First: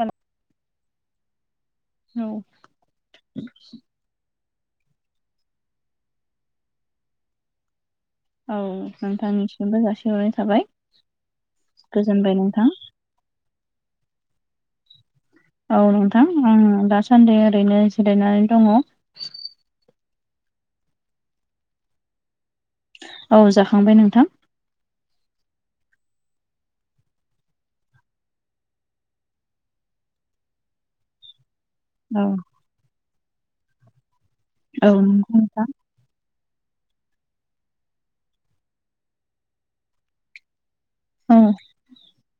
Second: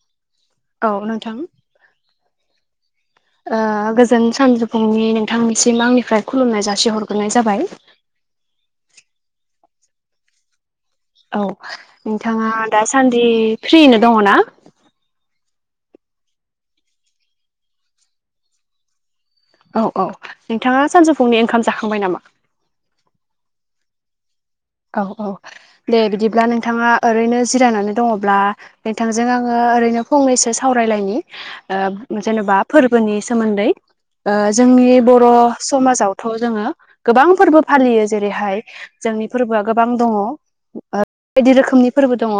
हेल औ नोंथां ओ गोजोन सान फुंनि नोंथांनिसिम आंनिफ्राय खुलुमनाय जासिहरग्रोनाय जाबाय औ नोंथांनिसिमबो जासिहरनाय थाबाय औ गोजोनबाय नोंथाङा नोंथां दासान्दि फ्रिनो दङ ना? औ नोंथां आं दासान्दि ओरैनो जिरायनानै दङ। औ औ नोंथाङा सानजौफुंनि ओंखाम जाखांबाय नामा? औ जाखांबाय नोंथां। औ औ दे बिदिब्ला नोंथाङा ओरैनो जिरायनानै दङब्ला नोंथांजों आङो ओरैनो फंनैसो सावरायलायनि ओ औ जेनेबा फोरबोनि सोमोन्दै ओ जोंनि औ बर' नंगौ नोंथां समाजाव थ जोङो गोबां फोरबो फालियो जेरैहाय जोंनि फोरबोआ गोबां दङ ओ औ बायदि रोखोमनि फोरबो दङ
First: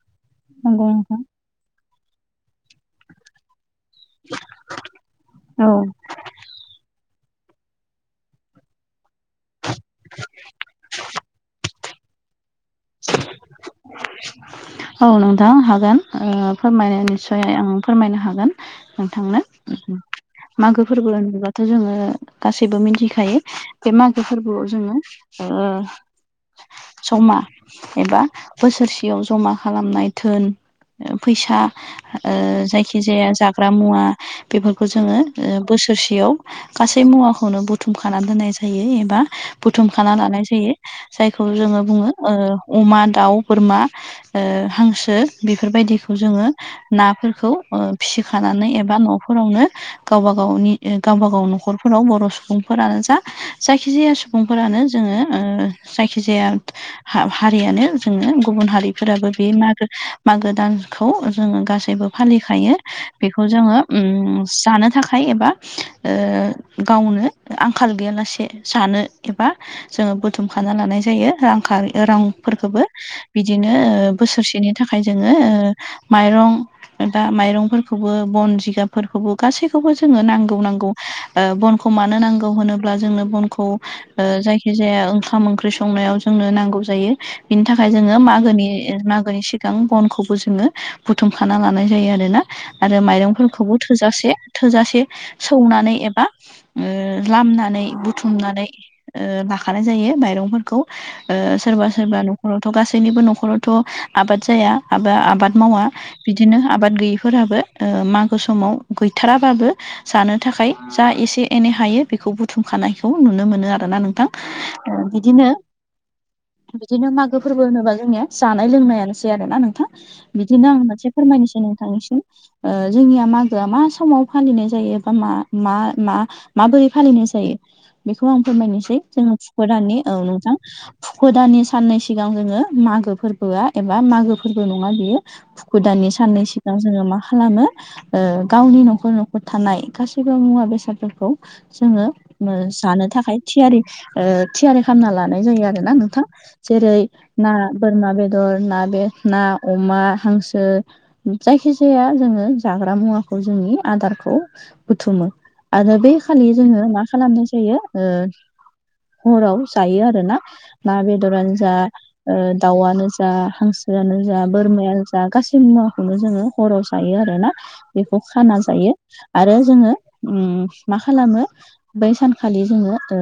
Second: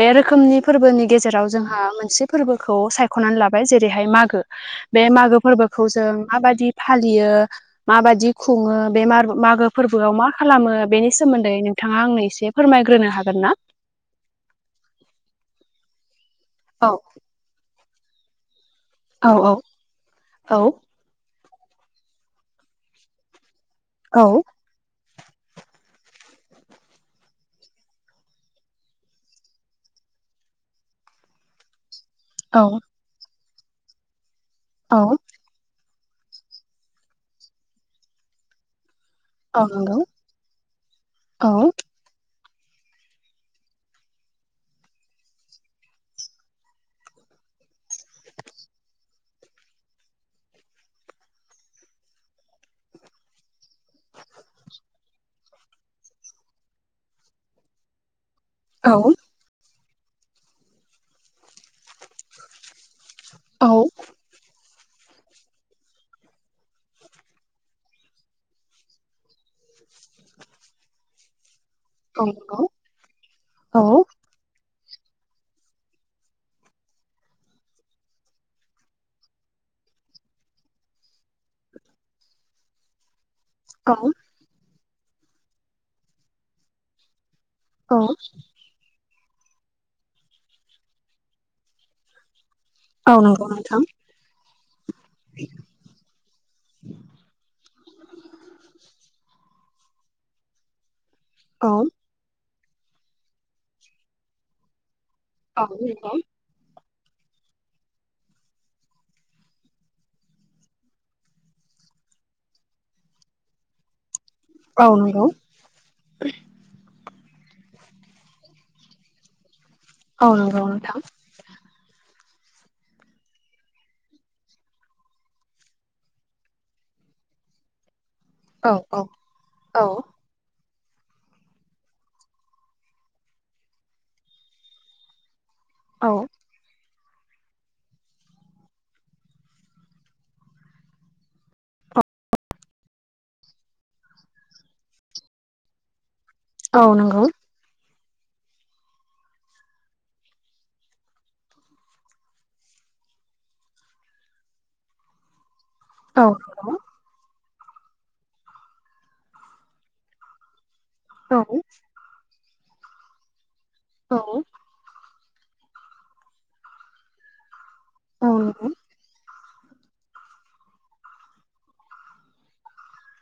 बे रोखोमनि नंगौ फोरबोनि नोंथां गेजेराव जोंहा मोनसे फोरबोखौ सायख'नानै लाबाय जेरैहाय मागो बे मागो औ फोरबोखौ जों मा बादि फालियो माबाददि खुङो बे मागो फोरबोआव मा खालामो बेनि सोमोन्दै नोंथाङा आंनो एसे फोरमायग्रोनो हागोन ना? औ नोंथां हागोन ओ औ फोरमाय निस्सय आं फोरमायनो हागोन। औ नोंथांनो औ मागो फोरबो होनोबाथ' जोङो गासैबो मिथिखायो बे मागो फोरबो जोङो ओ [unintelligible] एबा बोसोरसेयाव जमा खालामनाय घोन फैसा। ओ औ जायखि जाया जाग्रा मुवा बेफोरखौ औ जोङो ओ बोसोरसेयाव गासै मुवाखौनो बुथुमखानानै दोननाय जायो एबा औ नंगौ बुथुमखाना लानाय जायो जायखौ औ जोङो बुङो ओ अमा दाउ बोरमा ओ हांसो बेफोरबायदिखौ जोङो नाफोरखौ ओ फिखानानै एबा न'फोरावनो गावबा गावनि ओ गावबा गाव न'खरफोराव बर' सुबुंफोरानो जा जायखिजाया सुबुं सुबुंफोरानो जोङो ओ जायखिजाया हा-हारियानो जोङो गुबुन औ हारिफोराबो बे मागो मागो दानखौ जोङो गासैबो फालिखायो। बेखौ औ जोङो उम जानो थाखाय एबा ओ गावनो आंखाल गैयालासे जानो एबा जोङो बुथुमखाना लानाय जायो रां [unintelligible] नंगौ रांफोरखौबो बिदिनो औ ओ बोसोरसेनि थाखाय जोङो ओ माइरं दा माइरंफोरखौबो बन जिगाबफोरखौबो गासैखौबो जोङो नांगौ नांगौ। ओ बनखौ मानो नांगौ होनोब्ला जोंनो बन खौ ओ औ जायखि जाया ओंखाम ओंख्रि संनायाव जोंनो नांगौ जायो। बिनि थाखाय जोङो मागोनि मागोनि सि गां बनखौबो जोङो बुथुमखाना लानाय जायो आरो ना आरो औ नंगौ माइरंफोरखौबो नोंथां थोजासे थोजासे सौनानै एबा ओ लामनानै बुथुमनानै ओ बाखानाय जायो माइरंफोरखौ ओ औ सोरबा सोरबा न'खरावथ' गासैनिबो न'खरावथ' आबाद जाया आबा आबाद औ मावा नंगौ बि दिनो आबाद गैयिफोराबो ओ मागो समाव गैथाराबाबो जानो थाखाय जा एसे एनै हायो बेखौ बुथुमखानायखौ नुनो मोनो आरोना नोंथां। औ ओ नंगौ बिदिनो बिदिनो मागो फोरबो होनोबा जोंनिया जानाय लोंनायानोसै आरोना नोंथां। औ नंगौ बिदिनो आं नोंथां मोनसे फोरमायनोसै नोंथांनिसिम ओ जोंनिया मागोआ मा समाव फालिनाय जायो बा मा मा मा माबोरै फालिनाय जायो बेखौ आं औ फोरमायनोसै औ जोंङो कुखुर दाननि औ नोंथां। हुदानि साननै सिगां जोङो मागो फोरबोआ एबा मागो फोरबो नङा बियो फुखु दानि औ साननैसो जोङो मा खालामो ओ गावनि न'खर न'खर थानाय गासैबो मुवा बेसादफोरखौ जोङो ओ जानो थाखाय थियारि ओ थियारि खामना लानाय जायो आरो। ना नोंथां औ जेरै नंगौ ना बोरमा बेदर ना बे ना अमा हांसो जायखि जाया जोङो जाग्रा मुवाखौ जोंनि आदारखौ बुथुमो। आरो बे औ खालि नंगौ जोङो मा खालामनाय जायो ओ हराव जायो आरो ना ना औ बेदरानो जा ओ दाउआनो जा हांसोआनो जा औ बोरमाया दा गासै मुवाखौनो जोङो हराव जायो आरोना बेखौ औ खाना नंगौ जायो। आरो जोङो ओम मा खालामो बै सानखालि जोङो ओ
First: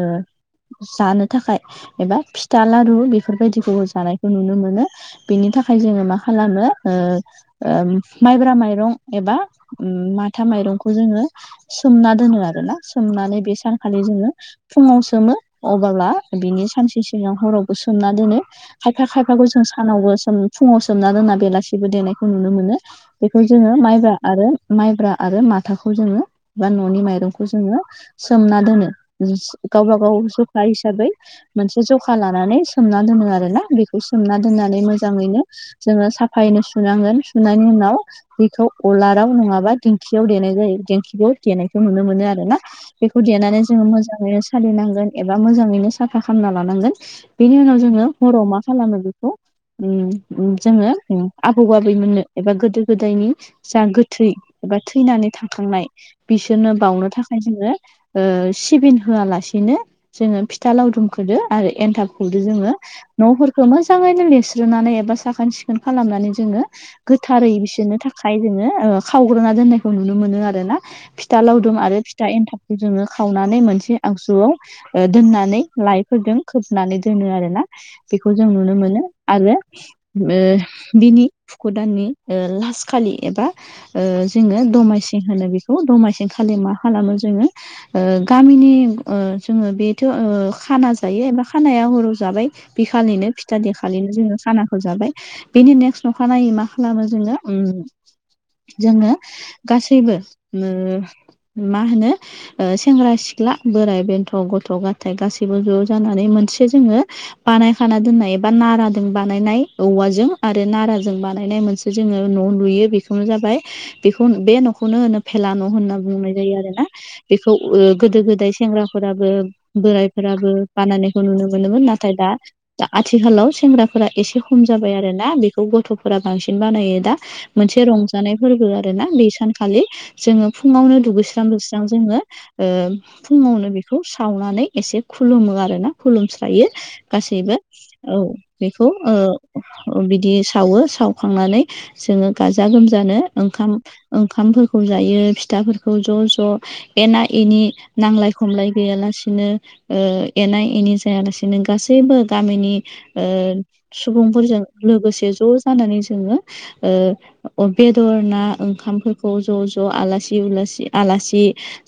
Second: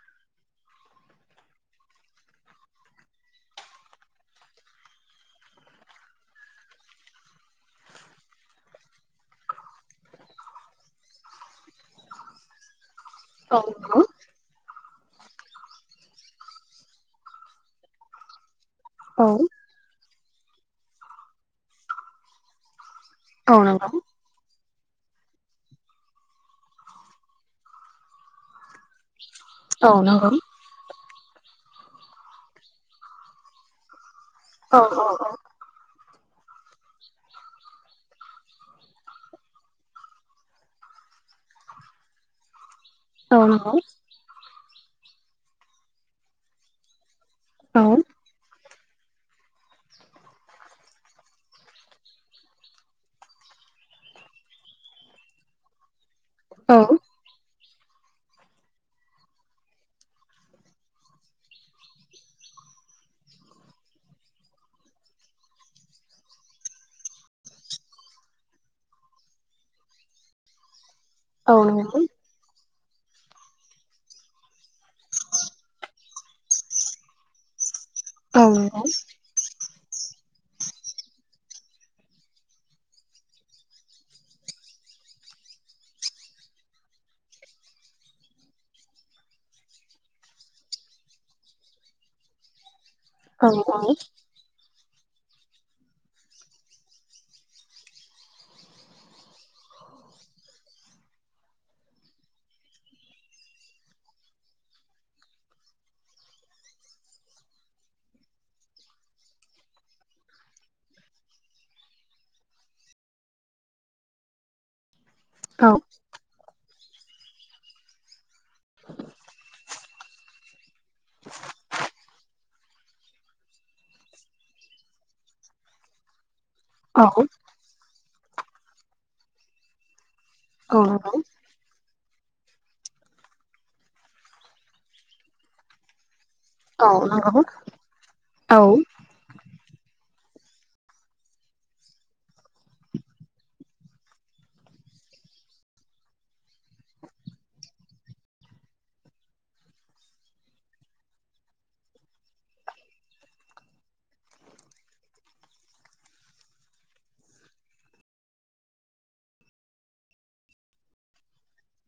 जानो थाखाय एबा फिथा लारु बेफोरबायदिखौबो जानायखौ नुनो मोनो। बिनि थाखाय जोङो मा खालामो ओ ओ माइब्रा माइरं एबा ओ माथा माइरंखौ जोङो सोमना दोनो आरो ना सोमनानै बे सानखालि जोङो फुङाव सोमो अब्ला बिनि सानसे हरावबो सोमना दोनो खायफा औ खायफाखौ जों सा सानावबो सोम फुङाव सोमना दोनना बेलासिबो देनायखौ नुनो मोनो बेखौ औ जोङो नंगौ माइब्रा। आरो माइब्रा आरो माथाखौ जोङो बा न'नि माइरंखौ जोङो सोमना दोनो। जि गावबा औ गाव नंगौ जखा हिसाबै मोनसे जखा लानानै सोमना दोनो आरो ना बि खौ सोमना औ दोननानै औ मोजाङैनो जोङो साफायैनो सुनांगोन सुनायनि उनाव बेखौ अलाराव नङाबा दिंखियाव देनाय जायो दिंखिखौ देनायखौ नुनो मोनो आरो ना। बेखौ औ देनानै नंगौ जोङो मोजाङैनो सालिनांगोन एबा मोजाङैनो साफा खामना लानांगोन। बेनि उनाव औ जोङो हराव मा खालामो बेखौ ओम ओम जोङो ओम आबौ आबैमोननो एबा गोदो गोदायनि जा गोथै एबा थैनानै थांखांनाय औ बिसोरनो बाउनो थाखाय जोङो ओ सिबिं होआलासेनो जोङो फिथा लावदुम खोदो आरो एनथाब खोदो जोङो न'फोरखौ मोजाङैनो लिरस्रोनानै एबा साखोन सिखोन खालामनानै जोङो गोथारै बिसोरनो थाखाय जोङो ओ खावग्रोना दोननायखौ नुनो मोनो आरोना फि था औ लावदुम आरो नंगौ औ नंगौ औ फिथा एन्थाबखौ जोङो खावनानै मोनसे आगजुआव ओ दोननानै लाइ फोरदों खोबनानै दोनो आरो ना बिखौ औ जों नुनो मोनो। आरो ओ बिनि फुखो दाननि ओ लास खालि एबा ओ जोङो दमासि होनो बेखौ दमासि खालि मा खालामो जोङो ओ गामिनि ओ जोङो बिथो ओ खाना जायो एबा खानाया हराव जाबाय बिखालिनो फिथा नंगौ देखालिनो जोङो खाना खो जाबाय बेनि नेक्स्ट अखानायनायै मा खालामो जोङो ओम जोङो गासैबो ओ मा होनो ओ सेंग्रा सिख्ला बोराइ बेन्थ' गथ' गथाय गासैबो ज' ज' जानानै मोनसे जोङो बानायखाना दोननाय एबा नाराजों बानायनाय औवाजों आरो नाराजों बानायनाय मोनसे जोङो न'आव लुयो बेखौनो जाबाय बेखौ बे न'खौनो होनो फेला न' औ होनना बुंनाय जायो आरो ना बेखौ ओ गोदो गोदाय सेंग्राफोराबो बोरायफोराबो बानायनायखौ नुनो मोनोमोन नाथाय दा दा आथिखालाव सेंग्राफोरा एसे खम जाबाय आरोना बेखौ गथ'फोरा बांसिन बानायो दा। मोनसे रंजानाय फोरबो आरो ना बे सानखालि जोङो नंगौ औ नंगौ औ फुङावनो नंगौ दुगैस्रां लुस्रां जोङो ओ फुङावनो बेखौ सावनानै एसे खुलुमो आरोना। खुलुमस्रायो औ नंगौ औ गासैबो औ बेखौ औ ओ बिदि सावो सावखांनानै जोङो गाजा गोमजानो ओंखाम ओंखामफोरखौ जायो फिथाफोरखौ ज' ज' एना एनि नांलाय खमलाय गैयालासिनो ओ एना एनि जायालासिनो गासैबो गामिनि ओ सुबुंफोरजों लोगोसे ज' जानानै जोङो ओ बेदर ना ओंखामफोरखौ ज' ज' आलासि उलासि, आलासि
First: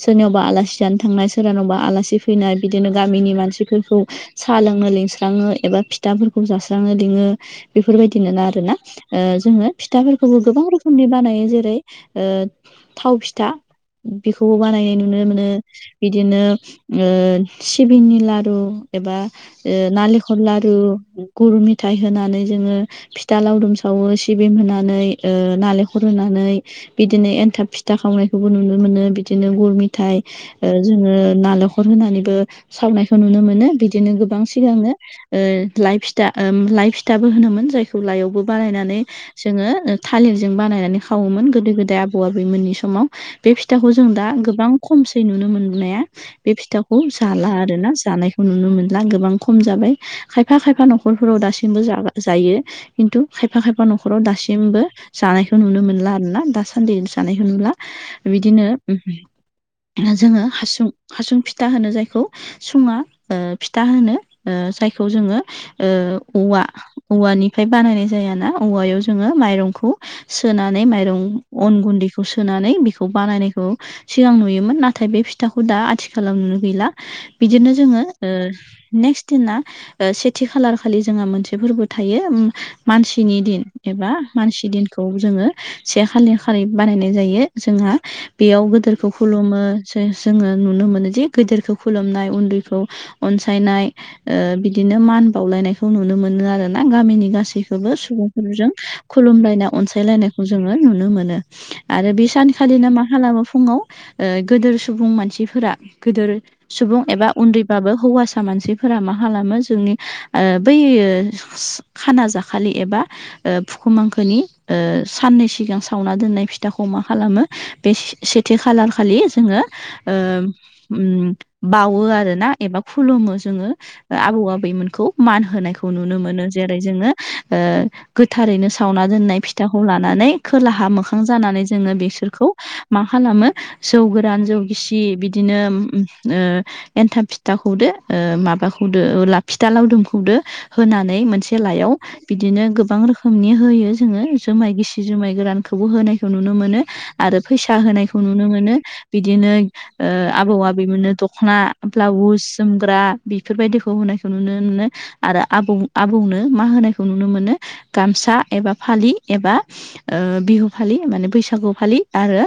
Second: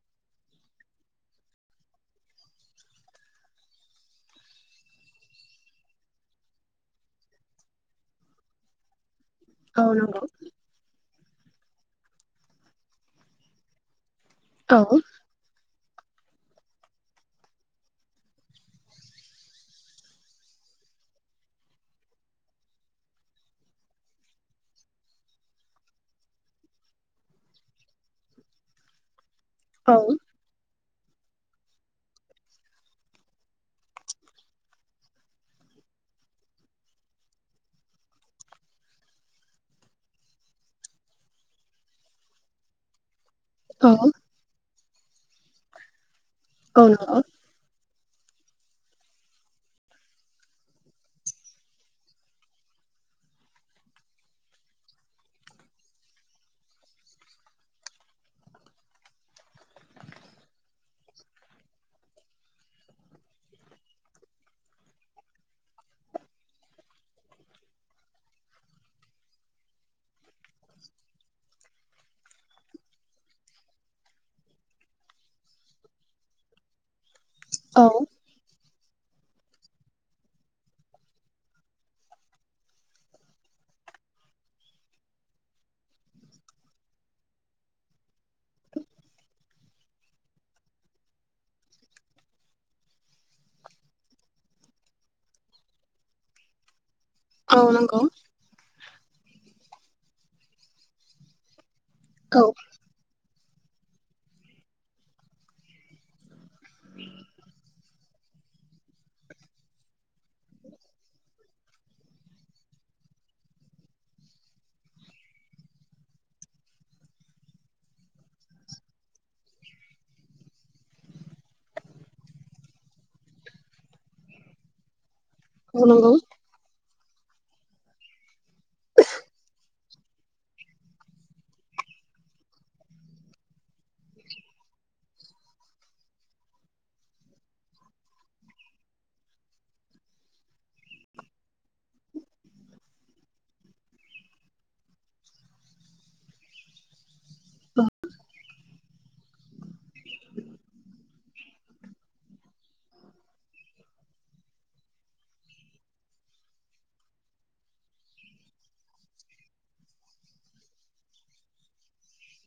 सोरनियावबा आलासि जानो थांनाय सोरानावबा आलासि फैनाय बिदिनो गाम गामिनि मानसिफोरखौ साहा लोंनो लिंस्राङो एबा फिथाफोरखौ जास्रांनो लिङो। बेफोरबायदि ना आरोना। ओ जोङो नंगौ औ फिथाफोरखौबो गोबां रोखोमनि बानायो जेरै ओ थाव फिथा। बेखौबो औ बानायनाय नुनो मोनो बिदिनो ओ सिबिंनि लारु एबा ओ नालेखर लारु गुरु मिथाइ होनानै जोङो फिथा लावदुम सावो सिबिं होनानै ओ नालेंखर होनानै। बिदिनो एनथाब फिथा खावनायखौबो नुनो मोनो बि बिदिनो गुर मिथाइ जोङो नालेंखर होनानैबो सावनायखौ नुनो मोनो बिदिनो गोबां सिगांनो ओ लाइ फिथा लाइ फिथाबो होनोमोन जायखौ लाइआवबो बानायनानै जोङो थालिरजों बानायनानै खावोमोन गोदो गोदाय आबौ आबैमोननि समाव। बे फिथाखौ जों दा गोबां खमसै नुनो मोननाया बे फिथाखौ हाला आरो ना जानायखौ नुनो मोनला गोबां खम जाबाय। खायफा खायफा न'खरफोराव दासिमबो जा- जायो खिन्थु खायफा खायफा न'खराव दासिमबो जानायखौ नुनो मोनला आरो ना दासान्दि जानायखौ नुला बिदिनो जोङो हासुं हासुं फिथा होनो जाय खौ सुङा ओ फिथा होनो ओ जायखौ जोङो ओ औवा औवानिफ्राय बानायनाय जायाना औवायाव जोङो माइरंखौ सोनानै माइरं अन गुन्दैखौ सोनानै बेखौ बानायनायखौ सिगां नुयोमोन नाथाय बे फिथाखौ दा आथिखालाव नुनो गैला। बिदिनो जोङो ओ नेक्स्ट दिना सेथि खालार खालि जोंहा मोनसे फोरबो थायो मानसिनि दिन एबा मानसि दिनखौ जोङो से खालि खालि बानायनाय जायो जोंहा बेयाव गोदेरखौ खुलुमो जोङो नुनो मोनो जे गेदेरखौ खुलुमनाय उन्दैखौ अनसायनाय ओ बिदिनो मान बावलायनायखौ नुनो मोनो आरो ना गामिनि गासैब गासैखौबो सुबुंफोरजों खुलुमलायनाय अनसायलायनायखौ जोङो नुनो मोनो। आरो बे सानखालिनो मा खालामो फुङाव ओ गोदोर सुबुं मानसिफोरा गोदोर सुबुं एबा उन्दैबाबो हौवासा मानसिफोरा मा खालामो जोंनि ओ बै खाना जाखालि एबा ओ फुखुमांखोनि ओ साननै सिगां सावना दोननाय फिथाखौ मा खालामो बे सेथि खालार खालि जोङो ओ उम बावो आरो ना एबा खुलुमो जोङो आबौ आबैमोनखौ मान होनायखौ नुनो मोनो। जेरै जोङो ओ गोथारैनो सावना दोननाय फिथाखौ लानानै खोलाहा मोखां जानानै जोङो बेसोरखौ मा खालामो जौ गोरान जौ गिसि बिदिनो ओ एन्थाब फिथाखौदो माबाखौदो फिथा लावदुमखौदो होनानै मोनसे लायाव बिदिनो गोबां रोखोमनि होयो जोङो जुमाय गिसि जुमाय गोरानखौबो होनायखौ नुनो मोनो। आरो फैसा होनायखौ नुनो मोनो बिदिनो ओ आबौ आबैमोननो दख'ना ब्लाउस जोमग्रा बेफोरबायदिखौ होनायखौ नुनो मोनो। आरो आबौ आबौनो मा होनायखौ नुनो मोनो गामसा एबा फालि एबा ओ बिहु फालि माने बैसागु फालि आरो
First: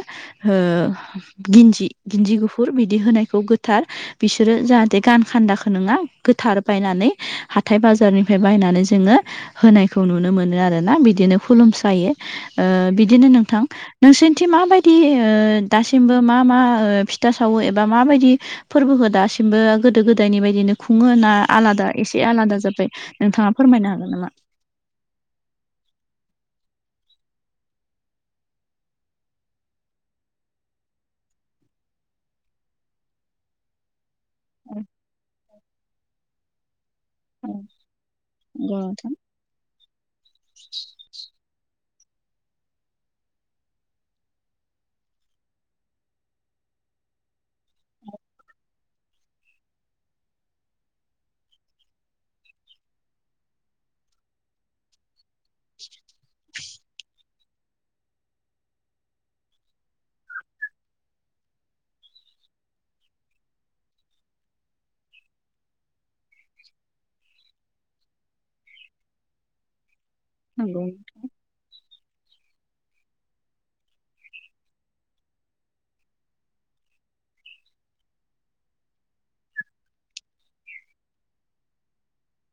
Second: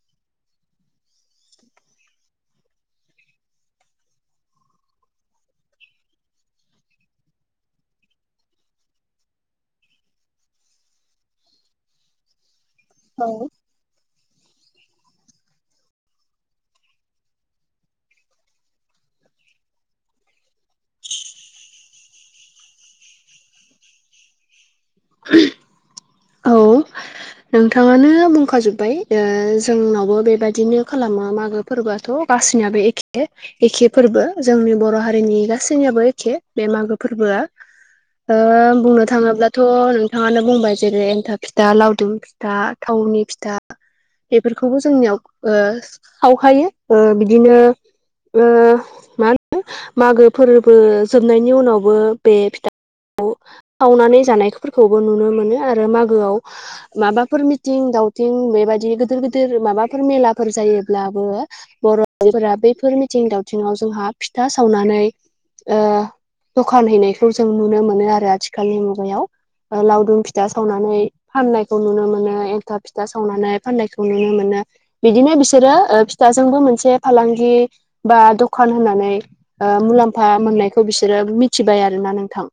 गेन्जि गेन्जि गुफुर बिदि होनायखौ गोथार बिसोरो जाहाथे गान खोन्दाखौ नङा गोथार बायनानै हाथाय बाजारनिफ्राय बायनानै जोङो होनायखौ नुनो मोनो आरोना बिदिनो खुलुमसायो ओ बिदिनो नोंथां नोंसोरथि माबायदि ओ दासिमबो मा मा फिथा सावो एबा माबायदि फोरबोखौ दासिमबो गोदो गोदायनि बायदिनो खुङो ना आलादा एसे आलादा जाबाय नोंथाङा फोरमायनो हागोन नामा? नोंथाङानो बुंखाजोब्बाय जोंनावबो बेबायदिनो खालामो मागो फोरबोआथ' गासैनियाबो एखे एखे फोरबो औ जोंनि बर' हारिनि गासैनियाबो एखे। बे मागो फोरबोआ औ ओ नंगौ बुंनो नोंथां थाङोब्लाथ' नोंथाङानो बुंबाय जेरै एनथाब फिथा लावदुम फिथा थावनि फिथा बेफोरखौबो जोंनियाव ओ सावखायो ओ बिदिनो ओ मा होनो मागो फोरबो जोबनायनि उनावबो बे फिथा खौ सावनानै जानायफोरखौबो नुनो मोनो आरो मागोआव माबाफोर मिथिं दावथिं बेबायदि गोदोर गोदोर माबाफोर मेलाफोर जायोब्लाबो बर' आइजोफोरा बैफोर मिथिं दावथिंआव जोंहा फिथा सावनानै ओ दखान हैनायखौ जों नुनो मोनो आरो आथिखालनि मुगायाव लावदुम फिथ फिथा नंगौ सावनानै फाननायखौ नुनो मोनो एन्थाब फिथा सावनानै फाननायखौ नुनो मोनो। बिदिनो बिसोरो ओ फिथाजोंबो मोनसे फालांगि बा दखान होनानै ओ मुलाम्फा मोननायखौ बिसोरो मिथिबाय आरो ना नोंथां।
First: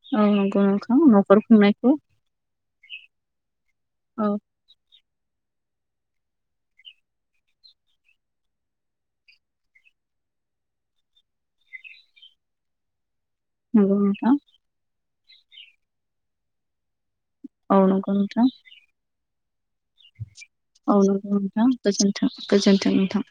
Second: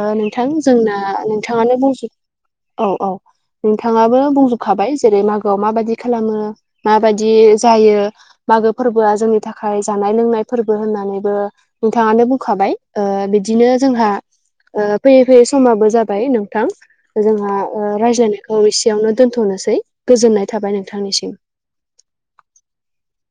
ओ औ नोंथां नंगौ जोंना नोंथां न'खर नोंथाङानो खुंनायखौ बुंजोब औ औ नोंथाङाबो औ बुंजुब खाबाय जेरै मागोआव माबायदि खालामो माबायदि जायो। मागो फोरबोआ जोंनि थाखाय जानाय लोंनाय फोरबो होननानैबो नोंथाङानो बुंखाबाय ओ बिदिनो नंगौ जोंहा नोंथां फैयै फैयै समाबो जाबाय नोंथां। जोंहा औ ओ नंगौ नोंथां रायज्लायनायखौ एसेयावनो दोनथ'नोसै गोजोननाय थाबाय औ नंगौ नोंथांनिसिम नोंथां गोजोनथों गोजोन्थों नोंथां।